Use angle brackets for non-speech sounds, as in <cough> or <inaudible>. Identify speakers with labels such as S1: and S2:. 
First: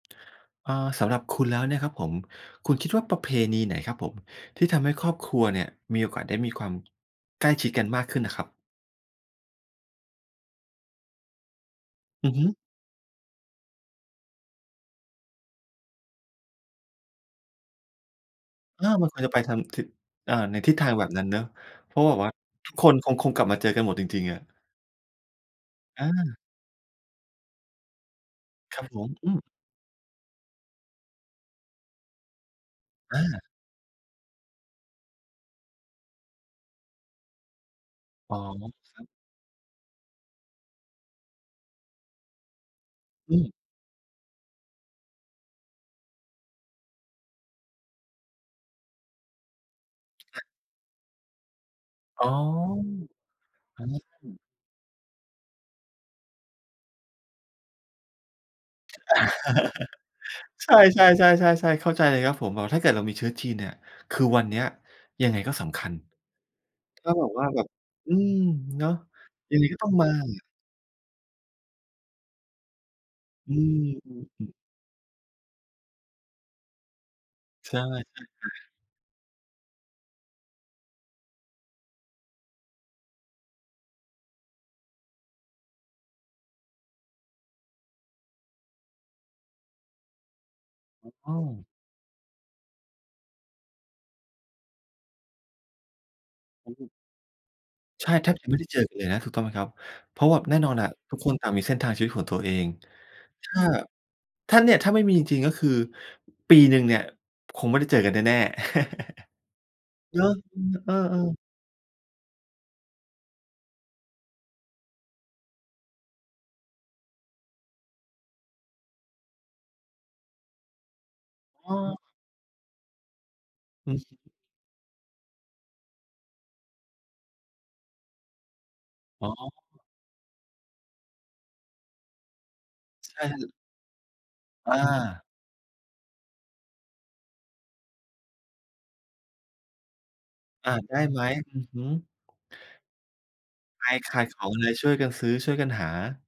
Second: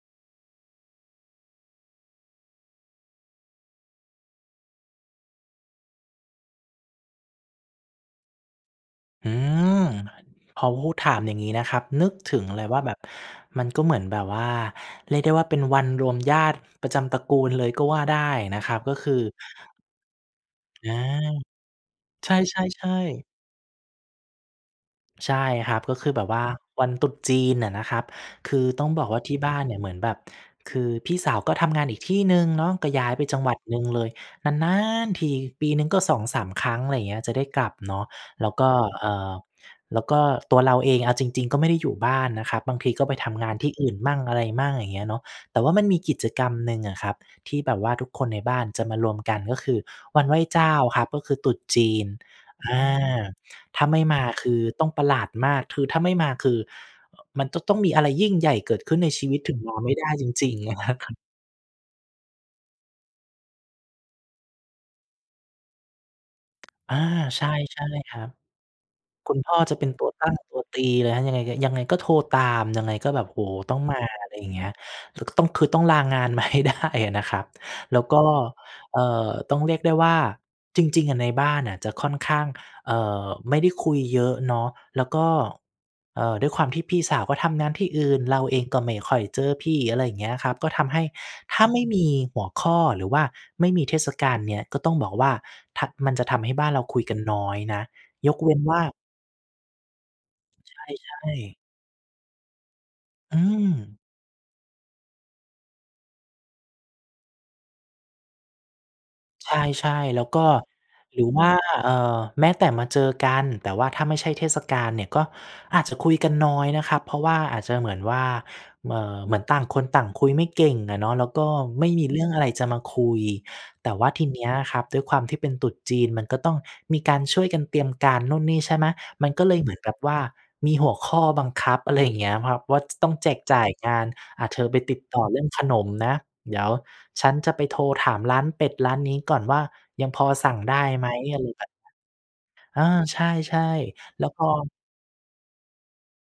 S1: เอ่อ สำหรับคุณแล้วเนี่ยครับผม คุณคิดว่าประเพณีไหนครับผมที่ทำให้ครอบครัวเนี่ยมีโอกาสได้มีความ ใกล้ชิดกันมากขึ้นน่ะครับ?
S2: อืม พอพูดถามอย่างงี้นะครับ นึก
S1: อ
S2: ถ
S1: ือ
S2: ึ
S1: ฮ
S2: ง
S1: ึ
S2: เลยว่าแบบ มันก็เหมือนแบบว่า เรียกได้ว่า เป็นวันรวมญาติประจำตระกูลเลยก็ว่าได้นะครับ
S1: อา
S2: ก็
S1: ม
S2: ค
S1: ัน
S2: ือ
S1: ควรจะไปทำ ท อ่า ในทิศทา
S2: อา
S1: งแบบนั้นเนาะ เพราะแบบว
S2: ใ
S1: ่า
S2: ช
S1: ทุกค
S2: ่
S1: นคง
S2: ๆ
S1: ค
S2: ๆ
S1: งกลับมาเจอกันหมดจริง ๆ อะ
S2: ใช่ครับ ก็
S1: อ
S2: คือแบบ
S1: า
S2: ว่าวันตรุษจีนอะนะครับ คือ
S1: คร
S2: ต
S1: ั
S2: ้
S1: บ
S2: อง
S1: ผ
S2: บอ
S1: ม
S2: กว่า
S1: อื
S2: ที่
S1: ม
S2: บ้านเนี่ยเหมือนแบบ คือพี่สาวก็ทำงานอีกที่หนึ่งเนาะก็ย้าย
S1: อ
S2: ไปจั
S1: า
S2: งหวัดหนึ่งเลย นานน๊านทีปีหนึ่งก็ 2-3 ครั้ง ไรเงี้ย จะได้กลับเนาะ
S1: อ๋อ
S2: แล้วก็
S1: ครั
S2: เอ
S1: บ
S2: ่อ แล้วก็ตัวเราเองเอาจริง ๆ ก็ไม่ได้อยู่บ้านนะครับ บางทีก็ไปท
S1: อื
S2: ำงา
S1: ม
S2: นที่อื่นมั่งอะไรมั่ง อย่างเงี้ยเนาะ แต่ว่ามันมีกิจกรรมหนึ่งอะครับ ที่แบบว่าทุกคนในบ้านจะมารวมกัน ก็คือวันไหว้
S1: อา
S2: เจ้าครับ ก็คือตรุษจีน
S1: อ๋อ
S2: อา ถ
S1: อ
S2: ้
S1: า
S2: าไม่มาคือต้องประหลาดมาก คือถ้าไม่มาคือ อ มันจะต้องมีอะไรยิ่งใหญ่เกิดขึ้นในชีวิตถึงมาไม่ได้จริ
S1: <chuckles>
S2: ง
S1: ใ
S2: ๆ
S1: ช่ ๆ
S2: <chuckles>
S1: ๆ ๆ ๆ เข้าใจเลยครับผม แบบถ้าเกิดเรามีเชื้อจีนเนี่ย คือวันเนี้ยยังไงก็สำคัญ
S2: อา
S1: ถ้าแบบ
S2: ใ
S1: ว
S2: ช
S1: ่า
S2: ่
S1: แบบ อ
S2: ๆ
S1: ื
S2: ครับ
S1: ม เนาะ
S2: คุณพ
S1: ยั
S2: ่อ
S1: งไง
S2: จ
S1: ก
S2: ะ
S1: ็
S2: เ
S1: ต
S2: ป
S1: ้
S2: ็
S1: อ
S2: น
S1: ง
S2: ต
S1: ม
S2: ั
S1: า
S2: วตั้ง
S1: อะ
S2: ตัวตีเลยนะ ยังไง ยังไงก็โทรตามยังไงก็แบบ โอ้
S1: อ
S2: โ
S1: ื
S2: ฮ ต้องมา ไรอย
S1: ม
S2: ่า
S1: ๆ ๆ
S2: งเงี้ย คือก็ต้อง คือต้องลางานมา ให้ได้ นะครับ
S1: ใช่
S2: แล้วก
S1: ๆ อ
S2: ็
S1: า
S2: เอ่อ ต้องเรียกได้ว่า จริง ๆ อะในบ้านน่ะจะค่อนข้าง เอ่อ ไม่ได้คุยเยอะเนาะ แล้วก็ เอ่อ ด้วยความที่พี่สาวก็ทำงานที่อื่น เราเองก็ไม่ค่อยเจอพี่ อะไรอย่างเงี้ยครับ ก็ทำให้
S1: ถูกต้อ
S2: ถ้
S1: ง
S2: าไม่มีหัวข้อหรือว่าไม่มีเทศกาลเนี้ย ก็ต้องบอกว่า ทัก มันจะทำให้บ้
S1: เข
S2: าน
S1: า
S2: เร
S1: หย
S2: า
S1: ุด
S2: คุยกันน้อยนะ
S1: ใช่ แท
S2: ย
S1: บ
S2: ก
S1: จ
S2: เ
S1: ะ
S2: ว
S1: ไม
S2: ้
S1: ่
S2: น
S1: ได้
S2: ว
S1: เจ
S2: ่า
S1: อกันเลยนะ ถูกต้องไหมครับ? เพราะแบบแน่นอ
S2: ใ
S1: นอะ
S2: ช
S1: ทุ
S2: ่
S1: กคนต่าง
S2: ๆ
S1: มีเส้นทางชีวิตของตัวเอง
S2: อื
S1: ถ้า
S2: ม
S1: ถ้าเนี่ย ถ้าไม่มีจริงก็คือ ปีหนึ่งเนี่ยคงไม่ได้เจอกันแน่ ๆ <chuckles>
S2: ใช่
S1: เ
S2: ๆ แ
S1: หร
S2: ล้
S1: อ?
S2: วก็
S1: อือ เอ
S2: ห
S1: อ
S2: รือ
S1: ๆ
S2: ว่า เอ่อ แม้แต่มาเจอกัน แต่ว่าถ้าไม่ใช่เทศกาลเนี่ยก็อาจจะคุยกันน้อยนะครับ เพราะว่าอาจจะเหมือนว่า เอ่อ เหมือนต่างคนต่างคุยไม่เก่งอะเนาะ แล้วก็
S1: อ๋
S2: ไม่
S1: อ
S2: มีเรื่องอะไรจะมาคุย แ
S1: อ
S2: ต่
S1: ืม
S2: ว่าทีเนี้ยครับด้วยความที่เป็นตรุษจีน มันก็ต้องมีการช่วยกันเตรียมการนู่นนี่ ใช่ไหม
S1: อ
S2: ม
S1: ๋
S2: ันก็เ
S1: อ
S2: ลยเหมือนกับว่ามีหัวข้อบังคับ อะไรอย่างเงี้ยครับ ว่าจะต้อง
S1: ใช
S2: แ
S1: ่
S2: จกจ่ายงาน "อา เธอ
S1: อ
S2: ไปติดต่
S1: า
S2: อเรื่องขนมนะ เดี๋ยวฉันจะไปโทรถามร้านเป็ดร้านนี้ก่อนว่ายังพอสั่ง
S1: อ
S2: ไ
S1: า
S2: ด้
S1: ได้
S2: ไหม"
S1: ไหม
S2: อะไร
S1: อื
S2: แบ
S1: อ
S2: บเน
S1: ฮ
S2: ี
S1: ึ
S2: ้ย อา ใช่
S1: ใครข
S2: ๆ แ
S1: า
S2: ล้
S1: ย
S2: ว
S1: ข
S2: พอ
S1: องอะไรช่วยกันซื้อช่วยกันหา